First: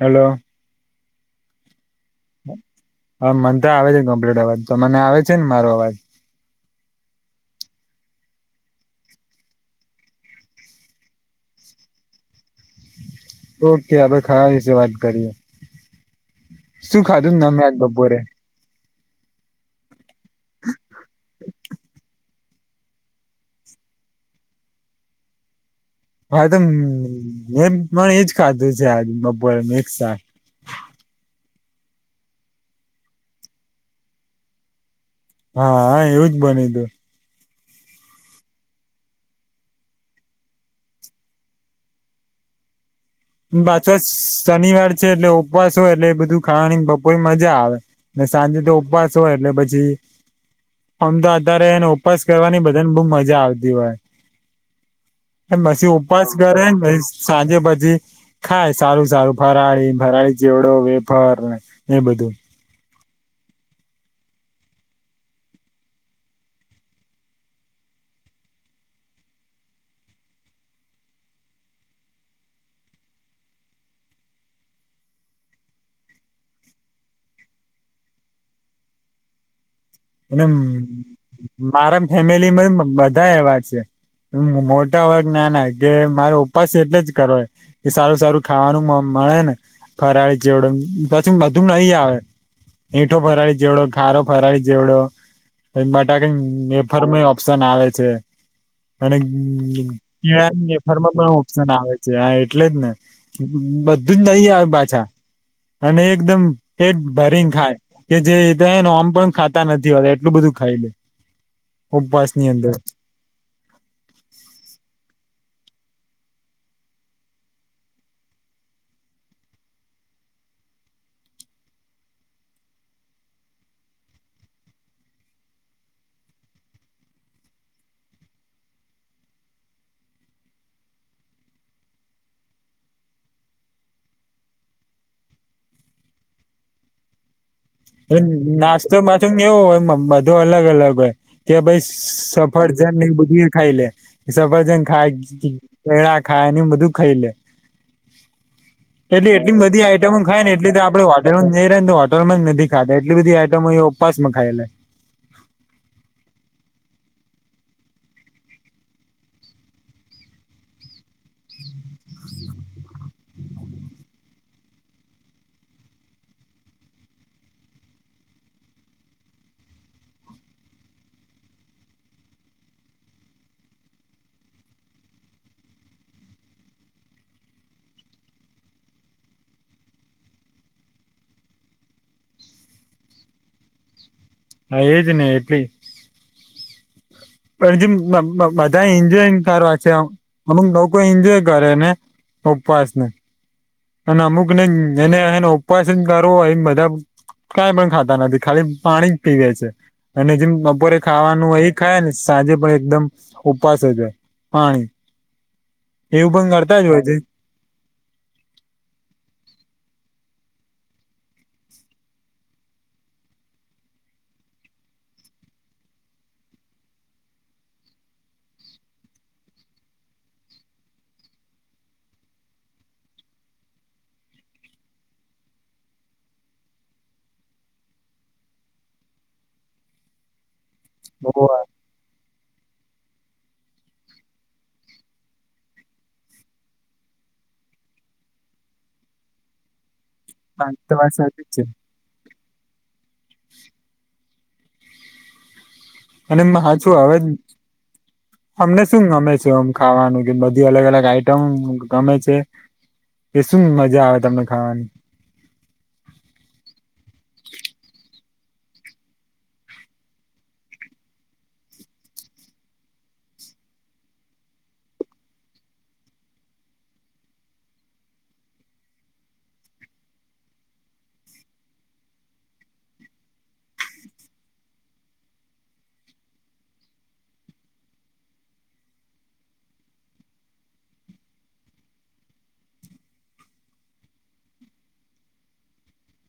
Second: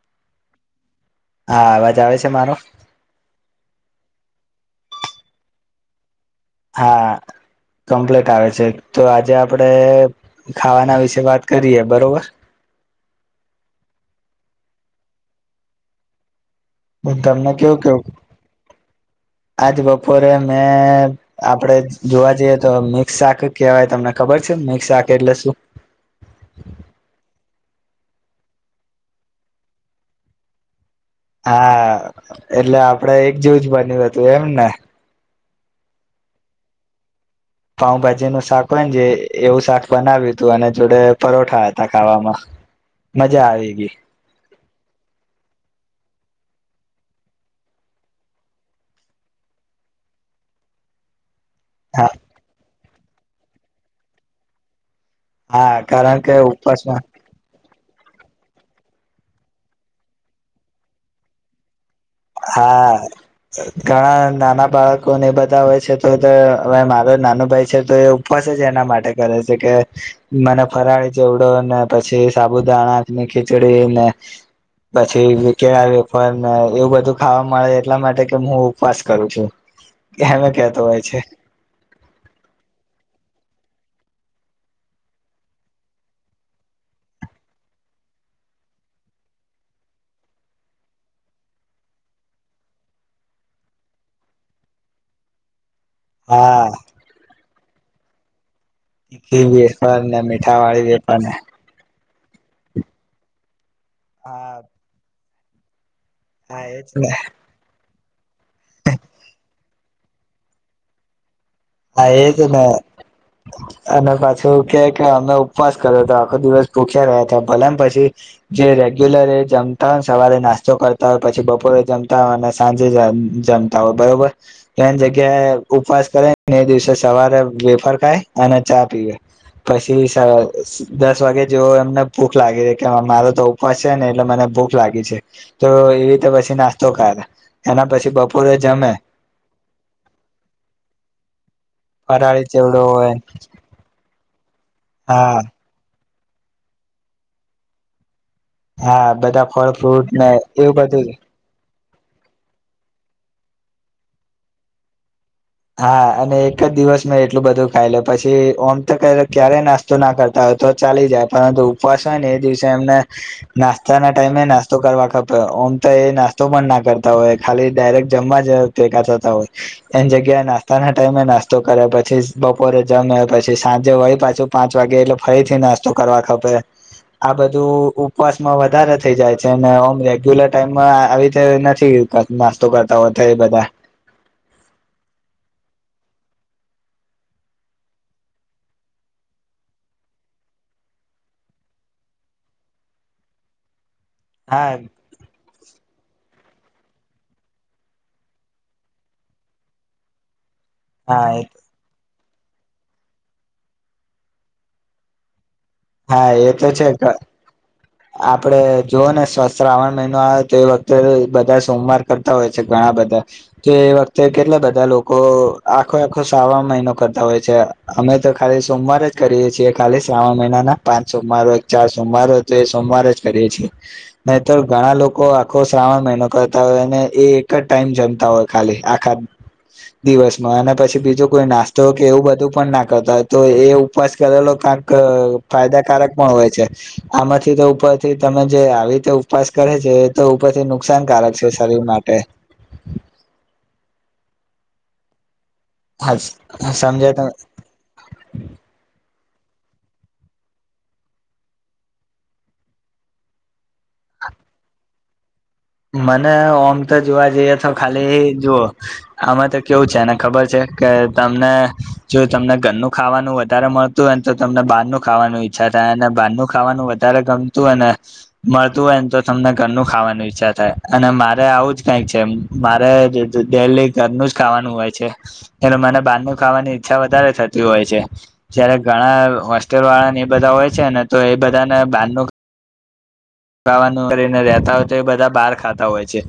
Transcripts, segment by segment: Hello. હા, અવાજ આવે છે, મારો હા મને આવે છે, કમ્પ્લીટ અવાજ, તો મને આવે છેને, મારો અવાજ હા. કમ્પ્લીટ આવે છે, તો આજે આપડે ખાવાના વિશે વાત કરીય, બરોબર. ઓકે આપણે ખરા વિશે, વાત કરીએ. શું ખાધું, ને તમને મે્યાજ કેવું કેવું બપોરે. આજ બપોરે મેં આપડે જોવા, જઈએ. તો મિક્સ શાક કહેવાય તમને ખબર છે, મિક્ શાક એટલે શું. હા, તો એમ પણ એજ ખાધું છે, આજ બપોર મા એક સાથ. હ [unintelligible] હા, એટલે આપડે એક જેવું જ બન્યું હતું, એમ ને. હા, એવુંજ બાનું ગીયો. પાઉભાજીનું શાક હોય, ને જે એવું શાક બનાવ્યું હતું, અને જોડે પરોઠા હતા ખાવામાં. મજા આવી ગઈ પાછો શનિવાર છે, એટલે ઉપવાસ હો એટલે બધું. ખાવાની બપોર મજા, આવે ને સાંજે તો ઉપવાસ હોય, એટલે પછી આમ, તો અત્યારે એને હા ઉપસ કરવાની, બધાને બહ મજા આવતી, હોય હા પછી કારણ ઉપવાસ કે કરે પછી ઉપવાસમાં સાંજે બધ. ખાય સારું સારું ફરાળી ફરાળી ચેવડો વેફર ને એ બધું હા. ઘણા નાના બાળકો ને બધા હોય છે તો હવે મારો નાનો ભાઈ છે તો એ. ઉપવાસ જ એના માટે કરે છે કે મને ફરાળી ચેવડો ને પછી સાબુદાણા. ખીચડી ને પછી કેળા વેફર ને એવું બધું. ખાવા મળે એટલા માટે કે હું ઉપવાસ કરું છું. એ એમે કેતો હોય છે મારા ફેમિલીમાં બધા એવા છે. મોટા વર્ગ ના ના કે મારો ઉપવાસ એટલે જ કરો કે સારું સારું ખાવાનું. ને ફરાળી ચેવડો પછી બધું નહી આવે. મીઠો ફરાડી જેવડો ખારો ફરાડી. ચેવડો પછી હા બટાકાની વેફર માં ઓપ્શન આવે છે. અને તીખી વેફર ને મીઠા વાળી કેળાનીવેફરમાં વેફર ને પણ ઓપ્શન આવે છે. એટલે જ ને બધું જ લઈ હા આવે પાછા. અને એકદમ હા એજ પેટ ને ભરીંન ખાય કે જે આમ પણ ખા. નથી હો એટલું બધું ખાઈ લે. હા એજ ઉપવાસની ને અંદર અને પાછું કેકમ. ઉપવાસ કર્યો હતો આખો દિવસ ભૂખ્યા રહ્યા હતા ભલેન પછી જે રેગ્યુલર એ જમતા. નાસ્તો કરતા હોય પછી બપોરે જમતા હોય અને સાંજે જમતા હોય બરોબર ત્ર જગ્યા. ઉપવાસ કરે એ દિવસે સવારે વેફર ખાય અને ચા પીવે. પછી દસ વાગે જેવો એમને ભૂખ લાગી છે કે મારો તો ઉપવાસ છે ને એટલે મને. ભૂખ લાગી છે તો એ રીતે પછી નાસ્તો ખા. નાસ્તો પાછું કેવો હોય બધો અલગ અલગ હોય. કે ભાઈ ફરાળી ચેવડો સફરજન હોય બુ ખાઈ લે સફરજન હા ખાઈ. ખાને બધું ખાઈ લે હા એટલે બધા એટલી ફળ બધી ફ્રૂટ આઈટમો ખાય ને એટલે એવું આપડે બધું વાર હોટલમાં જ નથી ખાધા એટલી બધી આઈટમો ઉપવાસ માં ખાયલા હા અને એક જ દિવસ મેં એટલું બધું ખાઈ લ પછી ઓમ તો ક્યારેય નાસ્તો ના કરતા હોય તો ચાલી જાય પરંતુ ઉપવાસ હોય ને એ દિવસે એમને નાસ્તા ના ટાઈમે નાસ્તો કરવા કપે ઓમ તો એ નાસ્તો પણ ના કરતા હોય ખાલી ડાયરેક્ટ જમવા જ ટેકા થતા હોય એની જગ્યા નાસ્તા ના ટાઈમે નાસ્તો કરે પછી બપોરે જમે્યા પછી સાંજે હોય પાછું પાંચ વાગે એટલે ફરી પી નાસ્તો કરવા ખપે આ બધું ઉપવાસમાં વધારે થઈ જાય છે અને ઓમ રેગ્યુલર ટાઈમમાં આવી ર નથી નાસ્તો કરતા હોય બધા હા એ જ ન એટલી પણ જે બધા એન્જોય કરવા છે અમુક લોકો એન્જોય કરે ને ઉપવાસને અને અમુક ને હા એને એને ઉપવાસ કરો હોય બધા કઈ પણ ખાતા નથી ખાલી પાણી જ પીવે છે અને જેમ બપોરે હા ખાવાનું અહી ખાય ને સાંજે પણ એકદમ ઉપસ છે પાણી હા એવું પણ એ તો કરતા છે જ હોય આપડે જોઓ ને શ્રાવણ મહિનો આવે તો એ વખતે બધા સોમવાર કરતા હોય છે ઘણા બધા કે વખતે કેટલા બધા લોકો આખો આખો સાવા મહિનો કરતા હોય છે અમે તો ખાલી સોમવાર જ કરીએ છીએ ખાલી શ્રાવણ મહિના ના પાંચ સોમવાર ચાર સોમવાર હોય તો એ સોમવાર જ કરીએ છીએ નહી તો ઘણા લોકો આખો શ્રાવણ મહિનો કરતા હોય અને એ એક જ ટાઈમ જમતા હોય ખાલી આખા દિવસમાં અને પછી બીજું કોઈ નાસ્તો કે એવું બધું પણ ના કરતા હોય તો એ ઉપવાસ કરેલો કાક ફાયદાકારક પણ હોય છે આમાંથી તો ઉપરથી તમે જે આવી રીતે ઉપવાસ કરે છે તો ઉપરથી તો વાત નુકસાનકારક સાચી છે જ શરીર માટે. હા અને હા છું સમજે હવે તમે અમને શું ગમે છે? મ ખાવાનું કે બધી અલગ અલગ આઈટમ ગમે છે. શું મજા આવે તમને ખાવાની? મને ઓમ તો જોવા જઈએ તો ખાલી જુઓ આમાં તો કેવું છે ખબર છે. કે તમને જો તમને ઘરનું ખાવાનું વધારે મળતું હોય ને તો તમને બહાર ન ખાવાનું ઈચ ને બહારનું ખાવાનું વધારે ગમતું હોય ને મળતું હોય ને તો તમને ઘરનું ખાવાનું ઇચ્છ અને મારે આવું જ કંક છે મારે ડેલી ઘરનું જ ખાવાનું હોય છે. અને મને બારનું ખાવાની ઈચ્છા વધારે થતી હોય છે જયારે ઘણા હોસ્ટલ વાળાને એ બધા હોય છે ને તો એ બધાને બારનું ખાવાનું કરીને રતા હોય તો એ બધા બહાર ખાતા હોય છે.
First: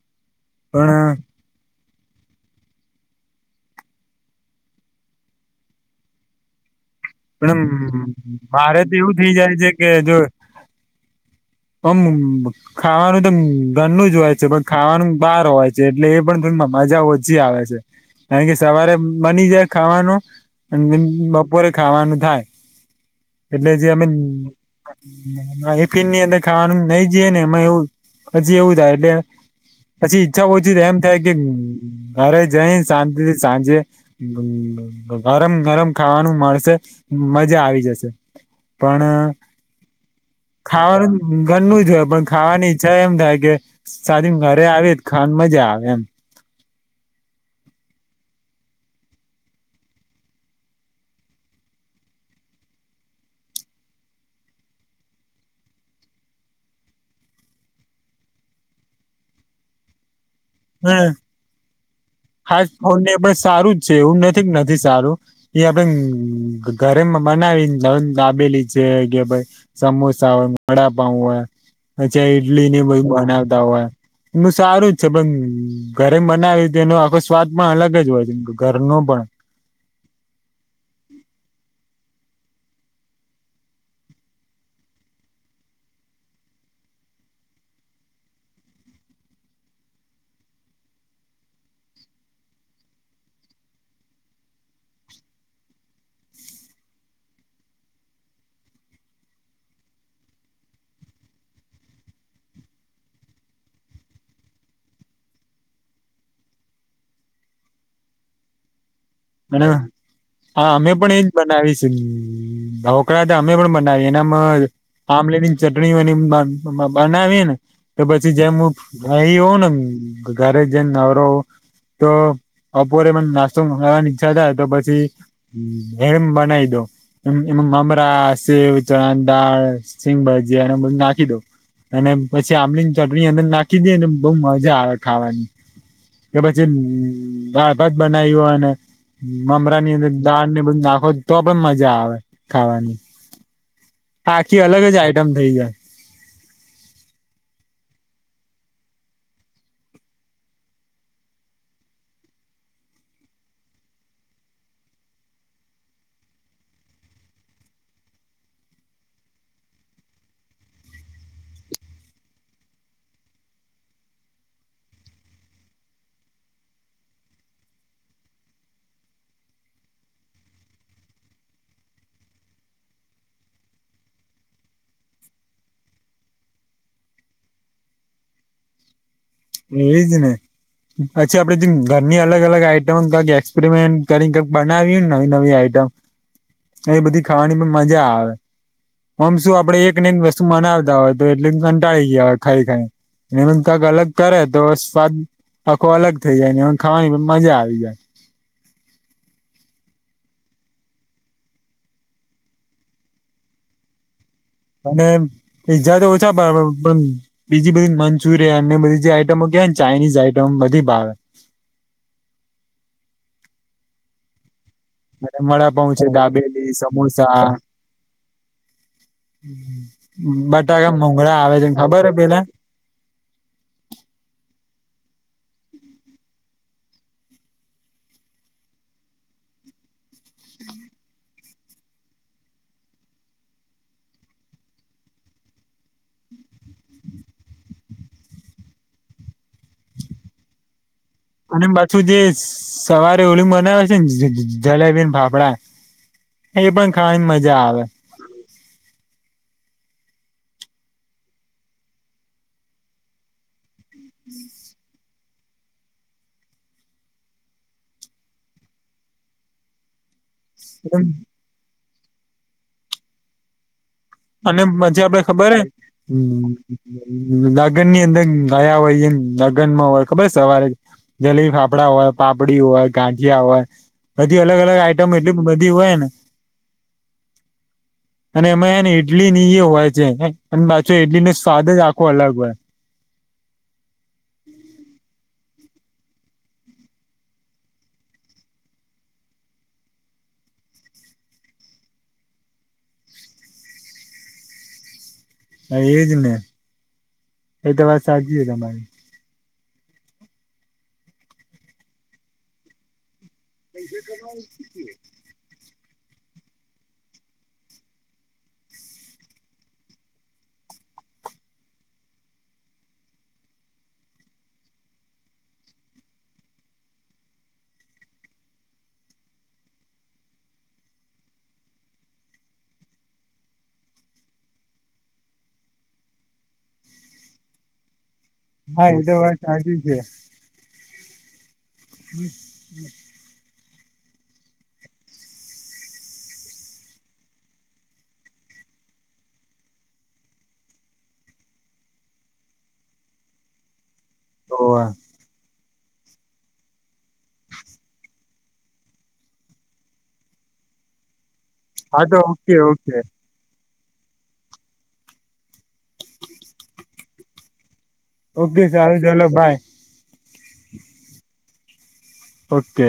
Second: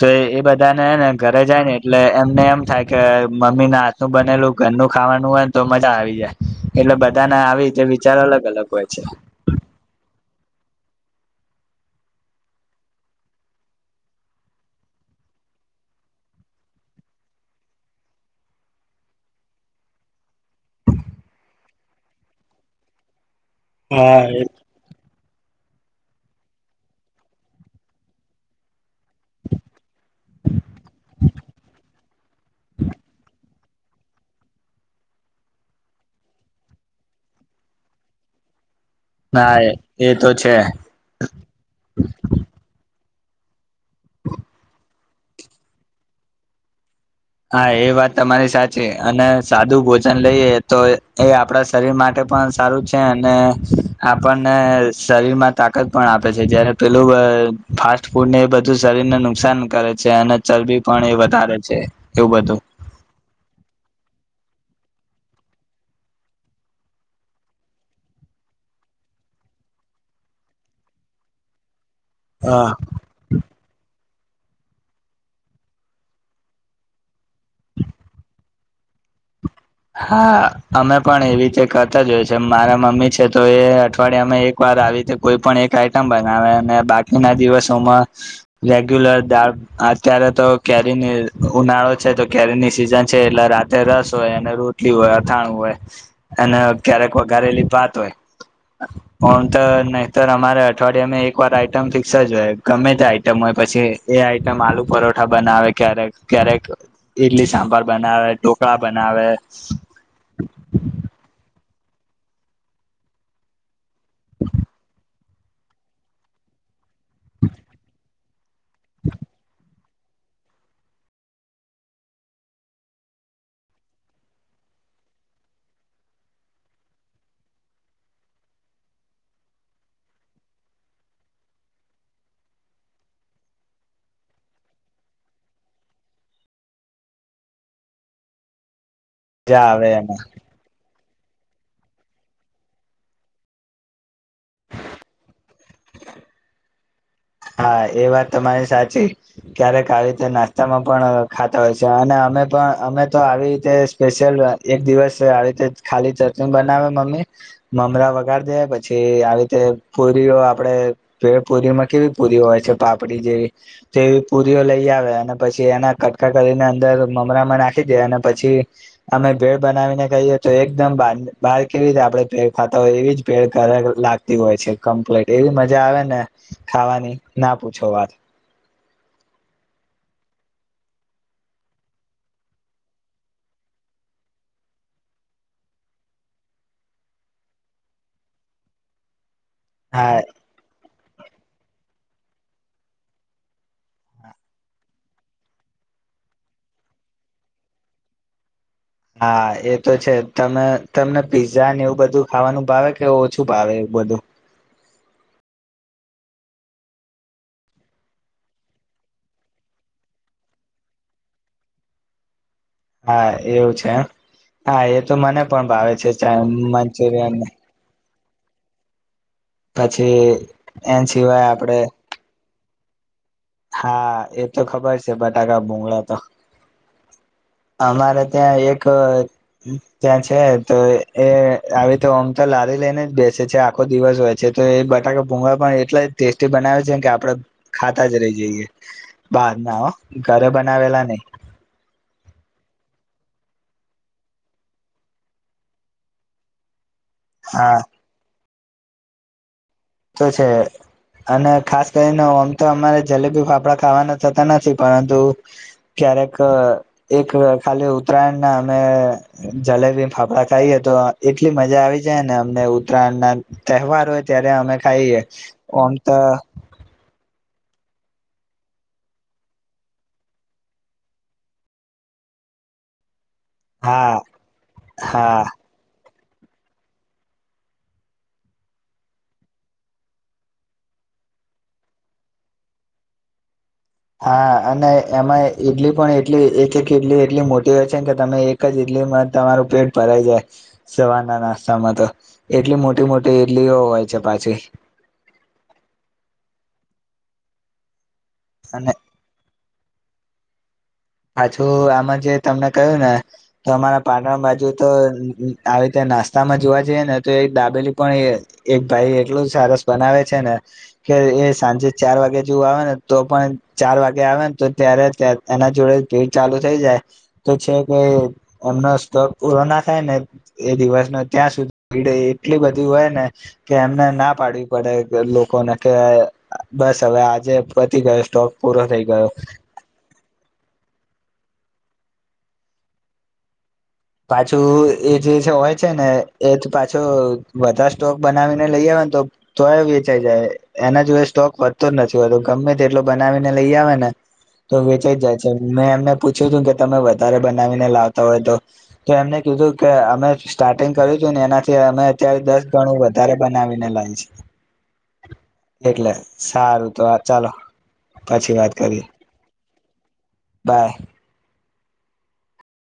તો એ બધા ને ને પણ ઘરે જાય ને એટલે એમને એમ થાય કે મમ્મીને હાથ નું બનેલું ઘરનું ખાવાનું હોય ને તો મજા આવી જાય. એટલે બધાના પણમ આવી રીતે વિચાર અલગ અલગ મારે હોય તો છે. એવું થઇ જાય છે કે જો હમ ખાવાનું તો ઘરનું જ હોય છે પણ ખાવાનું બહાર હોય છે એટલે એ પણ મજા ઓછી આવે છે. કારણ કે સવારે બની જાય ખાવાનું બપો ખાવાનું થાય એટલે જે અમે એફિન ની અંદર ખાવાનું નઈ જઈએ ને એમાં એવું હજી એવું થાય એટલે પછી ઈચ્છા હોછી એમ થાય કે ઘરે જાય શાંતિથી સાંજે ગરમ ગરમ ખાવાનું મળશે મજા આવી જશે. પણ હા એ એ તો છે ખાવાનું ગરનું જ હોય પણ ખાવાની એમ થાય કે સાદી ઘરે આવી ખાડ મજા આવે એમ. હા એ વાત તમારી સાચી અને સાદું ભોજન લઈએ તો એ આપણા શરીર માટે સારુ છે આપણને શરીરમાં તાકાત પણ આપે છે જયારે પેલું ફાસ્ટ ફૂડ ને એ બધું શરીરને નુકસાન કરે છે અને ચરબી પણ એ વધારે છે. એવું હા બધું. ફાસ્ટ ફૂડને એ પણ સારું જ છે એવું નથી સારું એ આપણે ઘરેમાં બનાવી લાબેલી છે કે સમોસા હોય વડાપઉ હોય પછી હા ઈડલી ને બધુ બનાવતા હોય. એનું સારું જ છે પણ ઘરે બનાવીએ તેમ સ્વાદ પણ અલગ જ હોય છે કે ઘરનો પણ. હા અમે પણ એવી રીતે કરતા મારા મમ્મી છે તો એ અઠવાડિયા અમે એક વાર આવી કોઈ પણ એક આઈટમ બનાવે. બાકીના દિવસોમાં રેગ્યુલર દાળ અત્યારે તો કેરી ઉનાળો તો કેરીની સિઝન છે એટલે રાતે રસ હોય રોટલી હોય અથાણું હોય અને ક્યારેક વઘારેલી ભાત હોય. હમ તો નહીતર અમારે અઠવાડિયેમે એક વાર આઈટમ ફિક્સ જ હોય ગમે તે આઈટમ હોય. પછી એ આઈટમ આલુ પરોઠા બનાવે ક્યારેક ક્યારેક ઈડલી સાંભાર બનાવે. [unintelligible] બનાવે. અને હા અમે પણ એજ બનાવીશ ઢોકડા તો અમે પણ એનામ આમલેની ચટણી હોય બનાવી ને તો પછી જેમ હું [unintelligible] ઘરે જઈને નવરો તો બપોરે પણ નાસ્તો મંગાવવાની છતા તો પછી એમ બનાવી દો. એમાં મમરા સેવ ચણા દાળ શિંગભાજી અને બધું નાખી દઉ. અને પછી આંમલી ની ચટણી અંદર નાખી દે ને બહુ મજા આવે ખાવાની. કે પછી અમ્મ દાળભાત બનાવ્યો અને મજા મમરા આવે ની એમ અંદર દાળ ને બધુ નાખો તો પણ મજા આવે ખાવાની. આખી અલગ જ આઈટમ થઇ જાય. હા એ વાત તમારી સાચી ક્યારેક આવી રીતે નાસ્તામાં પણ ખાતા હોય છે અને અમે પણ અમે તો આવી રીતે સ્પેશિયલ એક દિવસ આવી રીતે ખાલી ચટણી બનાવે મમ્મી મમરા વગાર દે પછી આવી રીતે પુરીઓ આપડે ભેડપુરીમાં કેવી. પુરીઓ હોય છે પાપડી જેવી તેવી પુરીઓ લઈ આવે અને પછી એના કટકા કરીને અંદર. મરામાં નાખી દે અને પછી અમે ભેડ બનાવીને કહીએ તો એકદમ બાર કેવી રીતે આપડે. ખાતા હોય એવી જ ભેડ લાગતી હોય છે કમ્પ્લીટ એવી મજા આવે ને ખાવાની. ના પૂછો વાત. એજને. પચી આપડે ઘરની અલગ અલગ આઈટમ કઈક એક્સપેરિમેન્ટ કરીને કઈક બનાવી ને નવી નવી આઈટમ. એ બધી ખાવાની પણ મજા આવેમ. આપણેે એક ને હા વસ્તુ બનાવતા હોય તો એટલે કંટાળી ગયા હોય ખાઈ ખાઈ એ કંક અલગ. કરે તો સ્વાદ આખો અલગ થઈ જાય ને ખાવાની પણ મજા આવી જાય. હા એ તો છે તમે તમને પીઝા ને એવું બધું ખાવાનું ભાવે કે ઓછું ભાવે. બધુ. અને પીઝા તો ઓછા પણ બીજી બધી મંચુરિયન બધી જે આઈટમો કેવાયને. ચાઇનીઝ આઈટમ બધી ભાવે. હા એવું છે. હા એ તો અને મને પણ ભાવે વડાપાઉં છે દાબેલી મંચુરિયન. સમોસા પછી બટાકા એ ભુંગળા સિવાય આવે છે ને આપડે ખબર હે પેલા. હા એ તો ખબર છે બટાકા ભુંગળા તો. [inaudible] અમારે ત્યાં એક ત્યાં છે તો એ આવી રીતે [unintelligible] લઈને જ બેસે છે આખો દિવસ હોય છે તો એ બટાકા ભૂંગળા પણ એટલા ટેસ્ટી બનાવે છે કે આપડે. ખાતા જ રહી જઈએ બાર ના હો ઘરે બનાવેલા નહી. અને પાછું જે સવારે ઓલુ બનાવે છે ને જલાબીને ફાફડા. એ પણ ખાવાની મજા હા આવે. તો છે. અને ખાસ કરીને આમ તો અમારે જલેબી ફાફડા ખાવાના થતા નથી પરંતુ. ક્યારેક એક ખાલી ઉત્તરાયણ ના અમે જલેબી ફાફડા. થઈ તો એટલી મજા આવી જાય ને અમને ઉત્તરાયણ ના તહેવાર હોય ત્યારે અને અમે. પછી ખાઈએ આપડે ખબર હ. ઓમ તો લગ્ન ની અંદર ગયા હોય એમ લગ્નમાં હોય ખબર સવારે. જલીલી ફાફડા હોય પાપડી હોય ગાં. જ્યા હોય હા બધી અલગ અલગ આઈટમ એટલી હા બધી હોય ને. અને એમાં એને. ઇડલી ની એ હોય છે અને પાછો ઇડલી નો સ્વાદ જ આખો અલગ હોય હા અને. એમાં ઈડલી પણ એટલી એક એક ઇડલી એટલી મોટી હોય છે કે તમે એક જ ઈડલીમાં તમારું પેટ ભર. જાય સવાર ના નાસ્તામાં તો એટલી મોટી મોટી ઈડલીઓ હોય છે પાછી. હ એજ ને એ તો વાત સાચી છે તમારી. અને હજુ આમાં જે તમને ક્યું ને તો અમારા પાટણ બાજુ તો. આવી રીતે નાસ્તા માં જોવા જઈએ ને તો એક દાબેલી પણ એક ભાઈ એટલું સરસ બનાવે છે ને. કે એ સાંજે ચાર વાગે જેવું આવે ને તો પણ ચાર વાગે આવે ને તો ત્યારે એના જોડે. ચાલુ થઈ જાય તો છે કે એમનો સ્ટોક પુરો ના થાય ને એ દિવસ. ત્યાં સુધીી એટલી બધી હોય ને કે એમને ના પાડવી પડે લોકોને કે. બસ હવે આજે પચ ગયો સ્ટોક પૂરો હા એ થઈ તો ગયો. વાત સાચી હમ હમ. પાછું એ જે હોય છે ને એ પાછો બધા સ્ટોક બનાવીને લઈ આવે. તોય વેચાઈ જાય એના જોએ સ્ટોક વધતો જ નથી હોતો ગમે તે એટલો બનાવીને લઈ આવે ને. તો ઓવે વેચાઈ જ જાય છે મેં એમને પૂછ્યું હતું કે તમે વધારે બનાવીને લાવતા હોય તો. તો એમને કીધું કે અમે સ્ટાર્ટિંગ કર્યું હતું ને એનાથી અમે હા તો અત્યારે ઓકે દસ ઓકે ગણું વધારે બનાવી. લ એટલે સારું તો આ ચાલો. પછી ઓકે વાત સારું કરીએ ચાલો બાય બાય ઓકે